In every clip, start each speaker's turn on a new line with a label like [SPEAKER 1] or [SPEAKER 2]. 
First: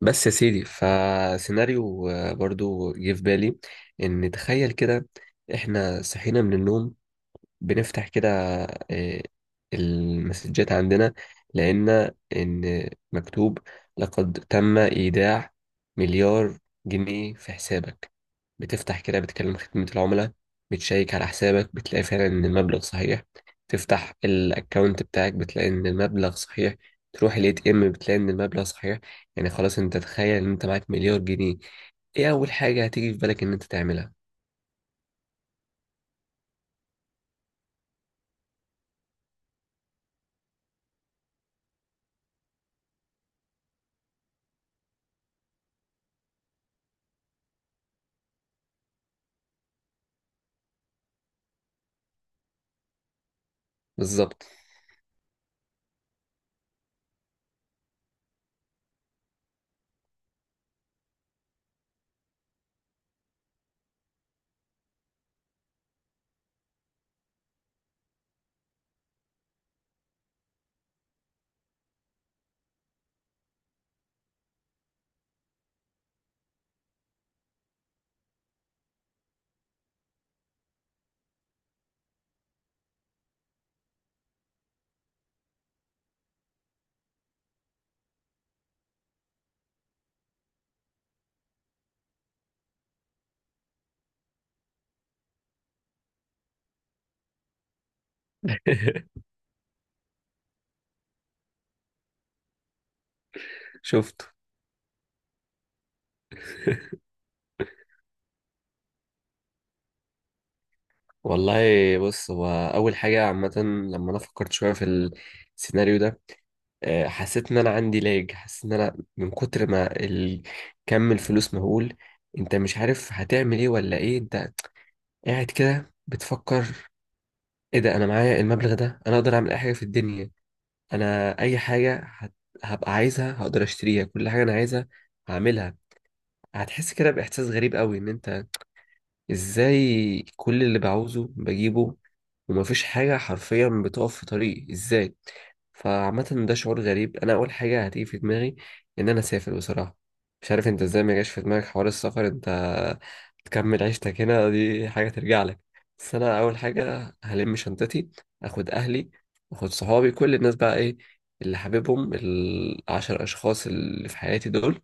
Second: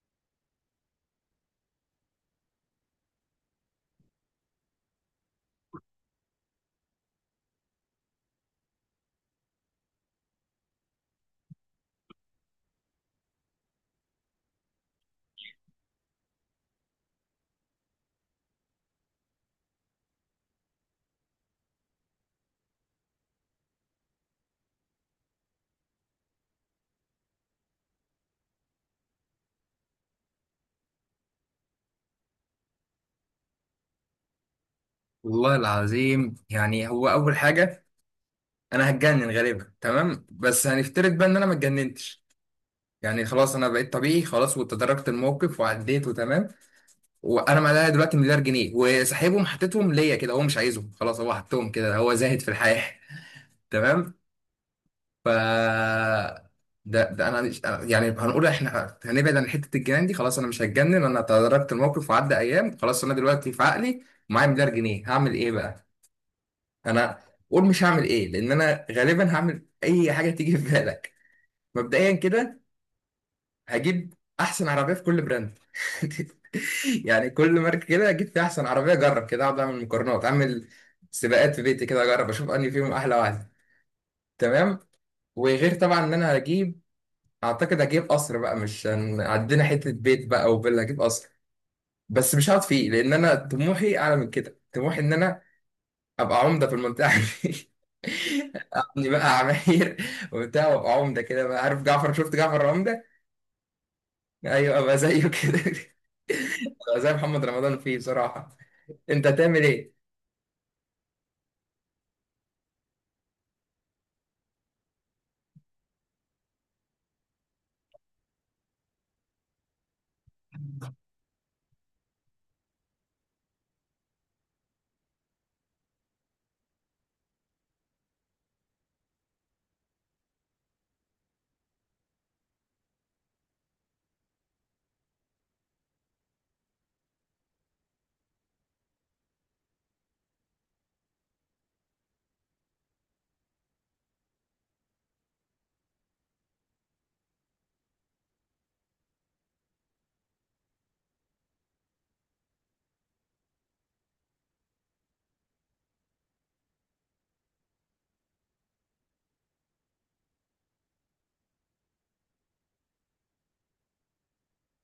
[SPEAKER 1] بس يا سيدي فسيناريو برضو جه في بالي ان تخيل كده. احنا صحينا من النوم بنفتح كده، آه، المسجات عندنا، لقينا إن مكتوب لقد تم إيداع مليار جنيه في حسابك. بتفتح كده بتكلم خدمة العملاء، بتشيك على حسابك بتلاقي فعلا إن المبلغ صحيح، تفتح الأكاونت بتاعك بتلاقي إن المبلغ صحيح، تروح الاي تي ام بتلاقي ان المبلغ صحيح. يعني خلاص انت تخيل ان انت معاك مليار جنيه، ايه اول حاجة هتيجي في بالك ان انت تعملها؟
[SPEAKER 2] والله العظيم. هو اول حاجه انا هتجنن غالبا. تمام، بس هنفترض بقى ان انا ما اتجننتش. خلاص انا بقيت طبيعي، خلاص، وتداركت الموقف وعديت وتمام. وانا معايا دلوقتي مليار جنيه وسحبهم حطيتهم ليا كده، هو مش عايزهم خلاص، هو حطهم كده، هو زاهد في الحياه. تمام.
[SPEAKER 1] بالظبط.
[SPEAKER 2] ف ده انا مش هنقول احنا هنبعد عن حته الجنان دي، خلاص انا مش هتجنن، انا تداركت الموقف وعدى ايام، خلاص انا دلوقتي في عقلي معايا مليار جنيه هعمل ايه بقى. انا قول مش هعمل ايه، لان انا غالبا هعمل اي حاجه تيجي في بالك. مبدئيا كده هجيب احسن عربيه في كل براند. كل ماركه كده هجيب فيها احسن عربيه، اجرب كده، اقعد اعمل مقارنات، اعمل سباقات في بيتي كده، اجرب اشوف انهي فيهم احلى واحده. تمام. وغير طبعا ان انا هجيب، اعتقد هجيب قصر بقى. مش هن- عندنا حته بيت بقى وفيلا، هجيب قصر، بس مش هقعد فيه لان انا طموحي اعلى من كده. طموحي ان انا ابقى عمده في المنطقه دي. اقضي بقى عماير وبتاع وابقى عمده كده بقى. عارف جعفر؟ شفت جعفر عمده؟
[SPEAKER 1] شفت.
[SPEAKER 2] ايوه، ابقى زيه كده. ابقى زي محمد رمضان فيه بصراحه. انت تعمل ايه؟
[SPEAKER 1] والله. بص، هو أول حاجة عامة لما أنا فكرت شوية في السيناريو ده، حسيت إن أنا عندي لاج. حسيت إن أنا من كتر ما كم الفلوس مهول، أنت مش عارف هتعمل إيه ولا إيه. أنت قاعد كده بتفكر إيه ده، أنا معايا المبلغ ده أنا أقدر أعمل أي حاجة في الدنيا. أنا أي هبقى عايزها هقدر أشتريها، كل حاجة أنا عايزها هعملها. هتحس كده بإحساس غريب قوي، إن أنت ازاي كل اللي بعوزه بجيبه، ومفيش حاجة حرفيا بتقف في طريقي ازاي. فعامة ده شعور غريب. انا اول حاجة هتيجي في دماغي ان انا اسافر بصراحة. مش عارف انت ازاي ما جاش في دماغك حوار السفر، انت تكمل عيشتك هنا، دي حاجة ترجع لك. بس انا اول حاجة هلم شنطتي، اخد اهلي، اخد صحابي، كل الناس بقى ايه اللي حاببهم، العشر اشخاص اللي في حياتي دول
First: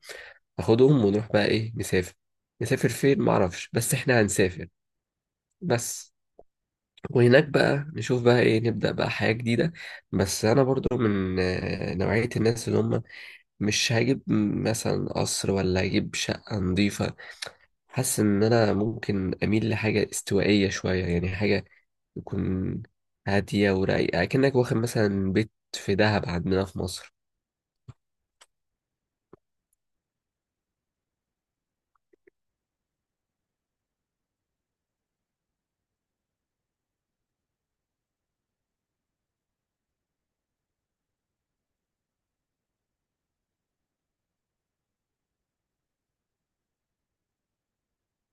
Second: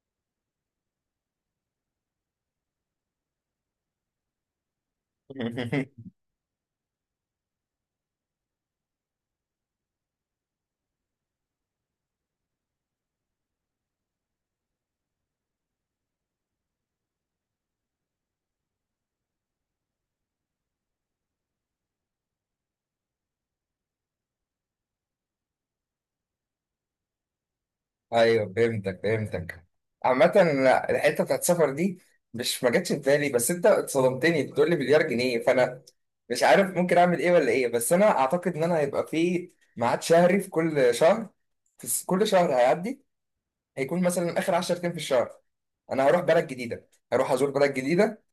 [SPEAKER 1] اخدهم ونروح بقى ايه نسافر. نسافر فين معرفش، بس احنا هنسافر بس. وهناك بقى نشوف بقى ايه، نبدأ بقى حياة جديدة. بس انا برضو من نوعية الناس اللي هم مش هجيب مثلا قصر، ولا هجيب شقة نظيفة. حاسس ان انا ممكن اميل لحاجة استوائية شوية، يعني حاجة تكون هادية ورايقة، كأنك واخد مثلا بيت في دهب عندنا في مصر.
[SPEAKER 2] ايوه فهمتك، فهمتك. عامة لا، الحتة بتاعت السفر دي مش ما جاتش في بالي، بس انت اتصدمتني بتقول لي مليار جنيه، فانا مش عارف ممكن اعمل ايه ولا ايه. بس انا اعتقد ان انا هيبقى في ميعاد شهري في كل شهر. كل شهر هيعدي هيكون مثلا اخر 10 ايام في الشهر، انا هروح بلد جديده، هروح ازور بلد جديده،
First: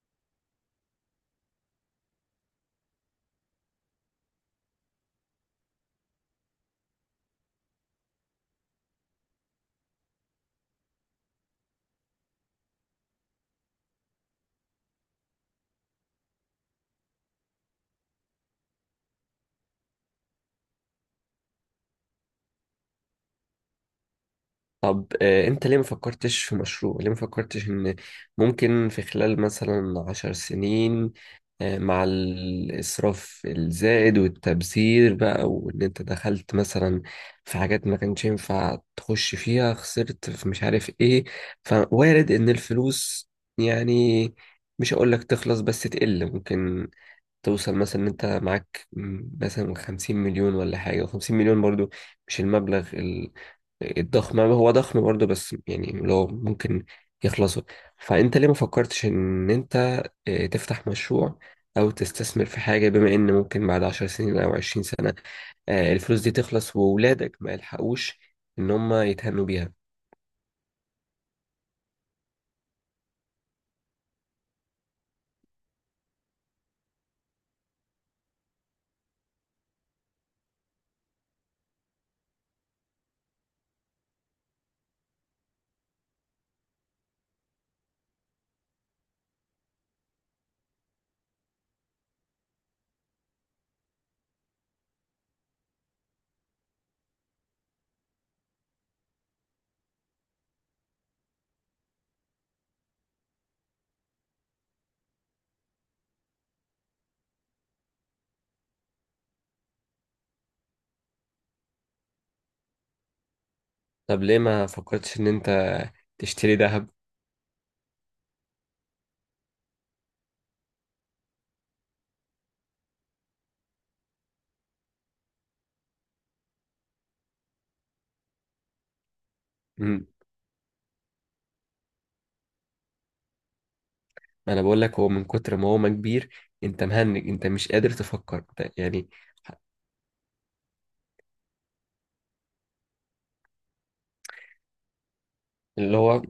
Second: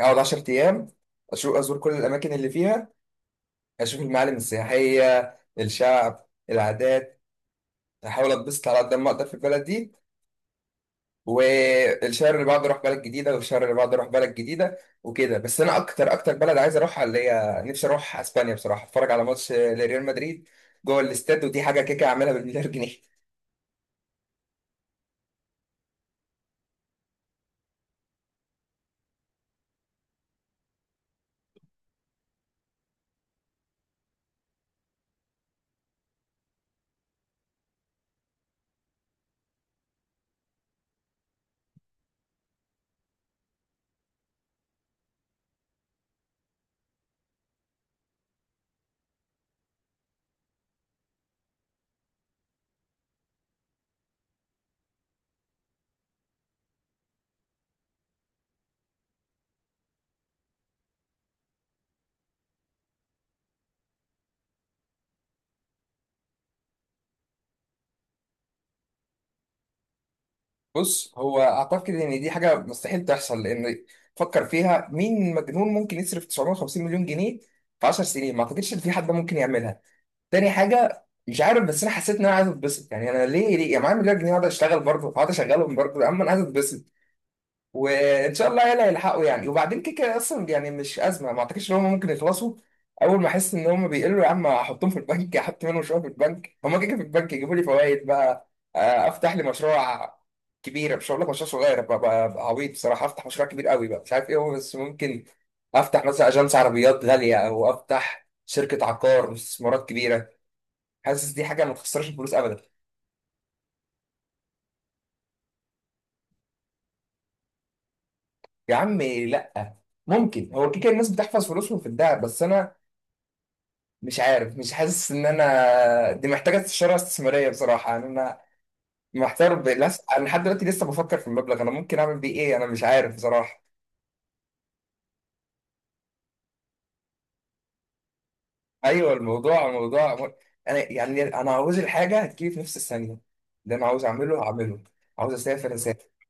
[SPEAKER 2] هقعد 10 ايام اشوف ازور كل الاماكن اللي فيها، اشوف المعالم السياحيه، الشعب، العادات، احاول اتبسط على قد ما اقدر في البلد دي. والشهر اللي بعده اروح بلد جديده، والشهر اللي بعده اروح بلد جديده، وكده. بس انا اكتر اكتر بلد عايز اروحها، اللي هي نفسي اروح اسبانيا بصراحه، اتفرج على ماتش لريال مدريد جوه الاستاد، ودي حاجه كيكه اعملها بالمليار جنيه.
[SPEAKER 1] طب انت ليه ما فكرتش في مشروع؟ ليه ما فكرتش ان ممكن في خلال مثلا عشر سنين، مع الاسراف الزائد والتبذير بقى، وان انت دخلت مثلا في حاجات ما كانش ينفع تخش فيها، خسرت في مش عارف ايه، فوارد ان الفلوس يعني، مش هقول لك تخلص، بس تقل، ممكن توصل مثلا ان انت معاك مثلا 50 مليون ولا حاجة. 50 مليون برضو مش المبلغ الضخم، هو ضخم برضه بس يعني لو ممكن يخلصوا. فانت ليه ما فكرتش ان انت تفتح مشروع، او تستثمر في حاجة، بما ان ممكن بعد عشر سنين او عشرين سنة الفلوس دي تخلص، وولادك ما يلحقوش ان هم يتهنوا بيها.
[SPEAKER 2] بص، هو اعتقد ان دي حاجه مستحيل تحصل، لان فكر فيها، مين مجنون ممكن يصرف 950 مليون جنيه في 10 سنين؟ ما اعتقدش ان في حد ممكن يعملها. تاني حاجه، مش عارف، بس انا حسيت ان انا عايز اتبسط. انا ليه، يا معايا مليار جنيه اقعد اشتغل برضه، اقعد اشغلهم برضه، اما انا عايز اتبسط. وان شاء الله يلا يلحقوا وبعدين كده كده اصلا، مش ازمه، ما اعتقدش ان هم ممكن يخلصوا. اول ما احس ان هم بيقلوا، يا عم احطهم في البنك، احط منهم شويه في البنك، هم كده كده في البنك يجيبوا لي فوائد بقى. افتح لي مشروع كبير، مش هقول لك مشروع صغير بقى بقى عبيط بصراحه. افتح مشروع كبير قوي بقى، مش عارف ايه هو، بس ممكن افتح مثلا اجانس عربيات غاليه، او افتح شركه عقار واستثمارات كبيره. حاسس دي حاجه ما تخسرش الفلوس ابدا.
[SPEAKER 1] طب ليه ما فكرتش ان انت تشتري ذهب؟
[SPEAKER 2] يا عم لا. ممكن، هو كده كده الناس بتحفظ فلوسهم في الدهب، بس انا مش عارف، مش حاسس ان انا، دي محتاجه استشاره استثماريه بصراحه. انا محتار
[SPEAKER 1] مم،
[SPEAKER 2] انا لحد دلوقتي لسه بفكر في المبلغ انا ممكن اعمل بيه ايه، انا مش عارف بصراحه.
[SPEAKER 1] انا بقول لك هو من كتر ما هو ما كبير، انت مهنج، انت مش قادر تفكر أنت يعني.
[SPEAKER 2] ايوه، الموضوع موضوع، انا عاوز الحاجه هتجيلي في نفس الثانيه اللي انا عاوز اعمله هعمله. عاوز اسافر
[SPEAKER 1] اللي
[SPEAKER 2] اسافر.
[SPEAKER 1] هو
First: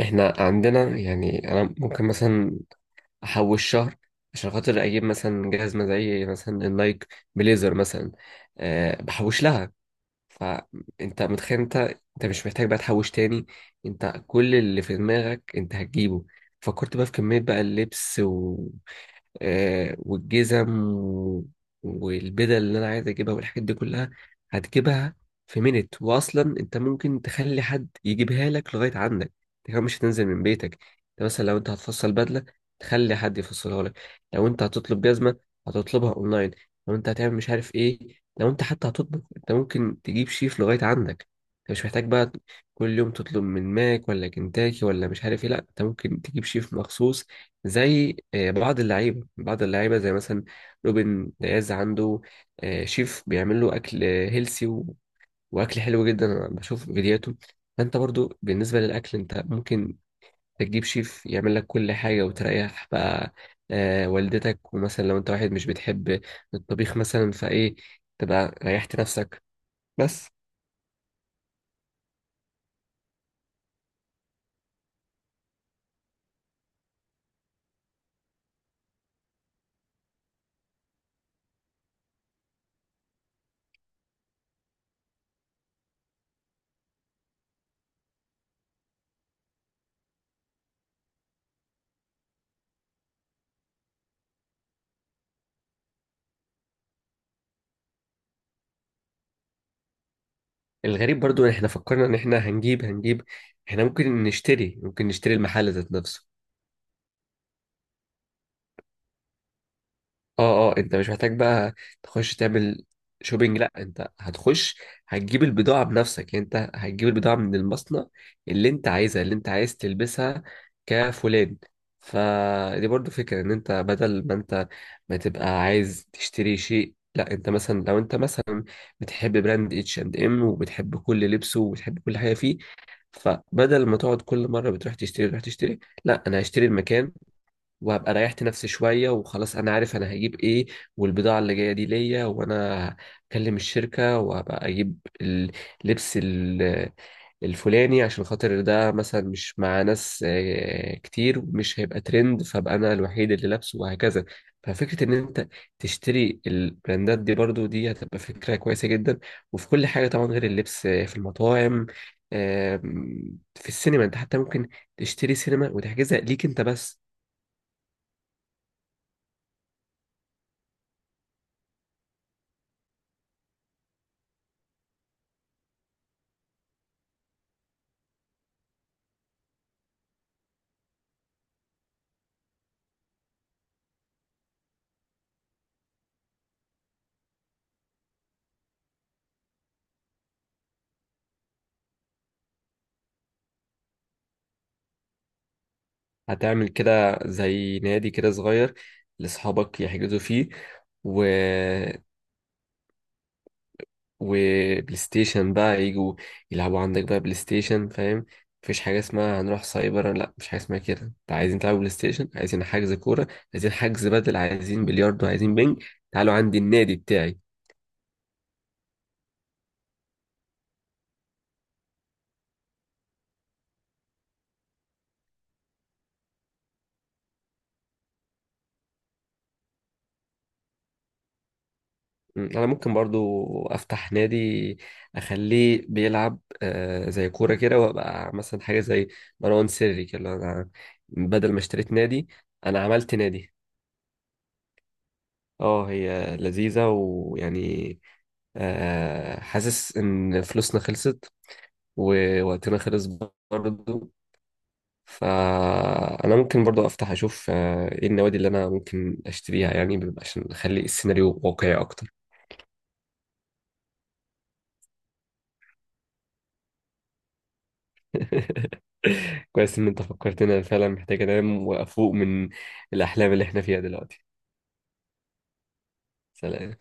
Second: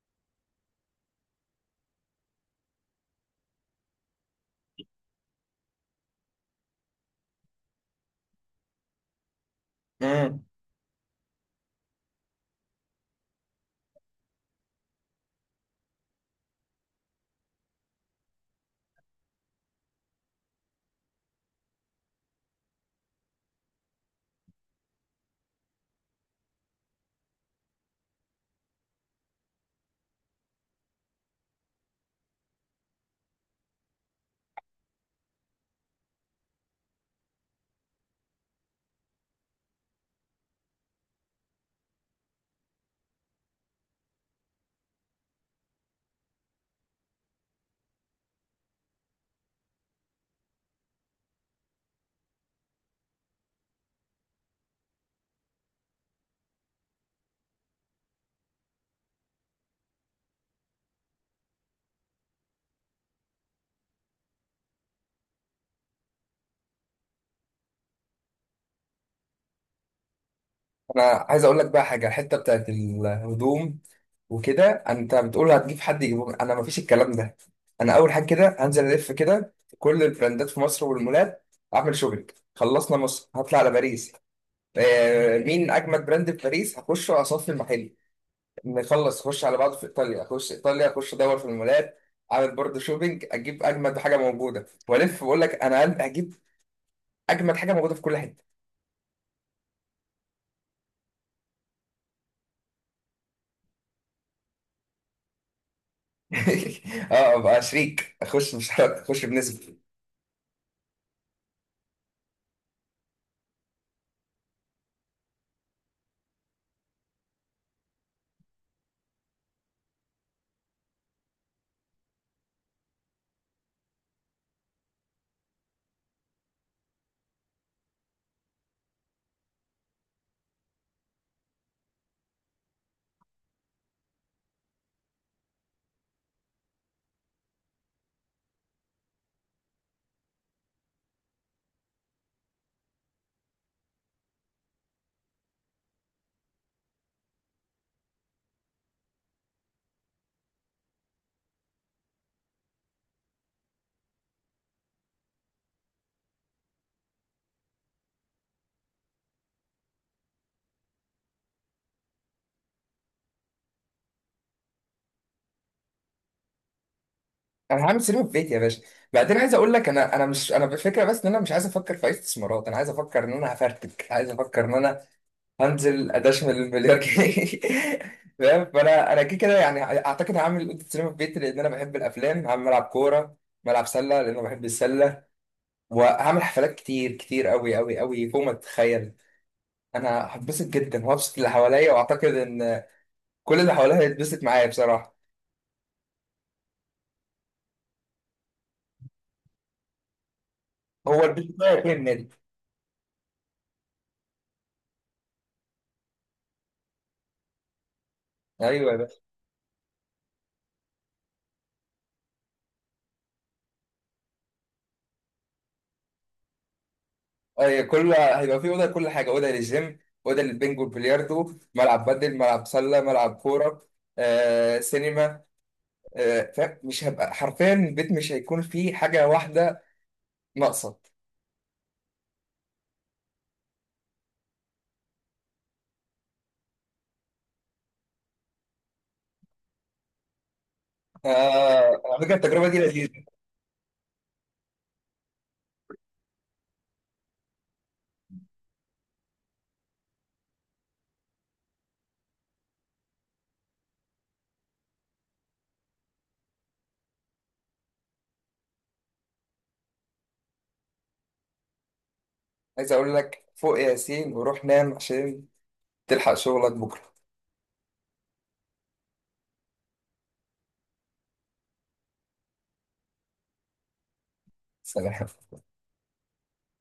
[SPEAKER 1] احنا عندنا، يعني انا ممكن مثلا احوش شهر عشان خاطر اجيب مثلا جهاز مزعج، مثلا النايك بليزر مثلا، أه بحوش لها.
[SPEAKER 2] مم.
[SPEAKER 1] فانت متخيل انت، انت مش محتاج بقى تحوش تاني، انت كل اللي في دماغك انت هتجيبه. فكرت بقى في كمية بقى اللبس والجزم و... والبدل اللي انا عايز اجيبها والحاجات دي كلها هتجيبها في مينت. واصلا انت ممكن تخلي حد يجيبها لك لغاية عندك، انت كمان مش هتنزل من بيتك. انت مثلا لو انت هتفصل بدلة، تخلي حد يفصلها لك. لو انت هتطلب جزمة، هتطلبها اونلاين. لو انت هتعمل مش عارف ايه، لو انت حتى هتطبخ، انت ممكن تجيب شيف لغاية عندك. انت مش محتاج بقى كل يوم تطلب من ماك ولا كنتاكي ولا مش عارف ايه. لا انت ممكن تجيب شيف مخصوص، زي بعض اللعيبة زي مثلا روبن دياز، عنده شيف بيعمل له اكل هيلسي واكل حلو جدا، انا بشوف فيديوهاته. فانت برضو بالنسبة للاكل انت ممكن تجيب شيف يعمل لك كل حاجة وتريح بقى والدتك. ومثلا لو انت واحد مش بتحب الطبيخ مثلا، فايه، تبقى ريحت نفسك بس.
[SPEAKER 2] انا عايز اقول لك بقى حاجه، الحته بتاعت الهدوم وكده انت بتقول هتجيب حد يجيبه، انا مفيش الكلام ده. انا اول حاجه كده هنزل الف كده في كل البراندات في مصر والمولات، اعمل شوبينج، خلصنا مصر هطلع على باريس. مين اجمد براند في باريس هخش واصفي المحل. نخلص اخش على بعض في ايطاليا، اخش ايطاليا اخش ادور في المولات، اعمل برضه شوبينج، اجيب اجمد حاجه موجوده. والف واقول لك انا قلب، هجيب اجمد حاجه موجوده في كل حته.
[SPEAKER 1] الغريب برضو ان احنا فكرنا ان احنا هنجيب، احنا ممكن نشتري، ممكن نشتري المحل ذات نفسه.
[SPEAKER 2] اه ابقى شريك، اخش، مش هخش بنسبه.
[SPEAKER 1] اه اه، انت مش محتاج بقى تخش تعمل شوبينج، لا انت هتخش هتجيب البضاعة بنفسك، يعني انت هتجيب البضاعة من المصنع اللي انت عايزها، اللي انت عايز تلبسها كفلان. فدي برضو فكرة، ان انت بدل ما انت ما تبقى عايز تشتري شيء، لا انت مثلا لو انت مثلا بتحب براند اتش اند ام، وبتحب كل لبسه وبتحب كل حاجة فيه، فبدل ما تقعد كل مرة بتروح تشتري، تروح تشتري، لا انا هشتري المكان، وهبقى ريحت نفسي شوية. وخلاص أنا عارف أنا هجيب إيه، والبضاعة اللي جاية دي ليا، وأنا هكلم الشركة وهبقى أجيب اللبس ال- الفلاني، عشان خاطر ده مثلا مش مع ناس كتير، مش هيبقى ترند، فأبقى أنا الوحيد اللي لابسه، وهكذا. ففكرة إن أنت تشتري البراندات دي برضو، دي هتبقى فكرة كويسة جدا. وفي كل حاجة طبعا، غير اللبس في المطاعم، في السينما أنت حتى ممكن تشتري سينما وتحجزها ليك أنت بس.
[SPEAKER 2] انا هعمل سينما في بيتي يا باشا. بعدين عايز اقول لك، انا انا مش انا بالفكره، بس ان انا مش عايز افكر في اي استثمارات، انا عايز افكر ان انا هفرتك، عايز افكر ان انا هنزل ادشمل المليار جنيه. فاهم؟ فانا كده كده، اعتقد هعمل اوضه سينما في بيتي لان انا بحب الافلام، هعمل ملعب كوره، ملعب سله لان انا بحب السله، وهعمل حفلات كتير كتير قوي قوي قوي فوق ما تتخيل. انا هتبسط جدا وهبسط اللي حواليا، واعتقد ان كل اللي حواليا هيتبسط معايا بصراحه.
[SPEAKER 1] هتعمل كده زي نادي كده صغير لأصحابك يحجزوا فيه،
[SPEAKER 2] هو
[SPEAKER 1] و
[SPEAKER 2] البيت بتاعي فين النادي؟
[SPEAKER 1] وبلاي ستيشن بقى يجوا يلعبوا عندك بقى بلاي ستيشن، فاهم؟ مفيش حاجة
[SPEAKER 2] ايوه.
[SPEAKER 1] اسمها هنروح سايبر، لا مفيش حاجة اسمها كده. انت عايزين تلعبوا بلاي ستيشن، عايزين حجز كورة، عايزين حجز بدل، عايزين بلياردو، عايزين بينج، تعالوا عندي النادي بتاعي.
[SPEAKER 2] أي كل هيبقى في أوضة، لكل حاجة أوضة، للجيم أوضة، للبنج والبلياردو، ملعب بدل، ملعب سلة، ملعب كورة، سينما. فاهم؟ مش هبقى حرفيا، البيت مش هيكون فيه حاجة واحدة ناقصة.
[SPEAKER 1] انا ممكن برضو افتح نادي، اخليه بيلعب زي كوره كده، وابقى مثلا حاجه زي مروان سري كده، اللي هو انا بدل ما اشتريت
[SPEAKER 2] على
[SPEAKER 1] نادي،
[SPEAKER 2] فكرة التجربة دي
[SPEAKER 1] انا عملت
[SPEAKER 2] لذيذة.
[SPEAKER 1] نادي. اه هي لذيذه، ويعني حاسس ان فلوسنا خلصت ووقتنا خلص برضو. فانا ممكن برضو افتح اشوف ايه النوادي اللي انا ممكن اشتريها، يعني عشان اخلي السيناريو واقعي اكتر.
[SPEAKER 2] عايز أقول لك فوق يا ياسين وروح نام عشان تلحق شغلك بكرة.
[SPEAKER 1] كويس ان انت فكرتنا، فعلا محتاج انام وافوق من الاحلام اللي احنا فيها دلوقتي.
[SPEAKER 2] سلام.
[SPEAKER 1] سلام.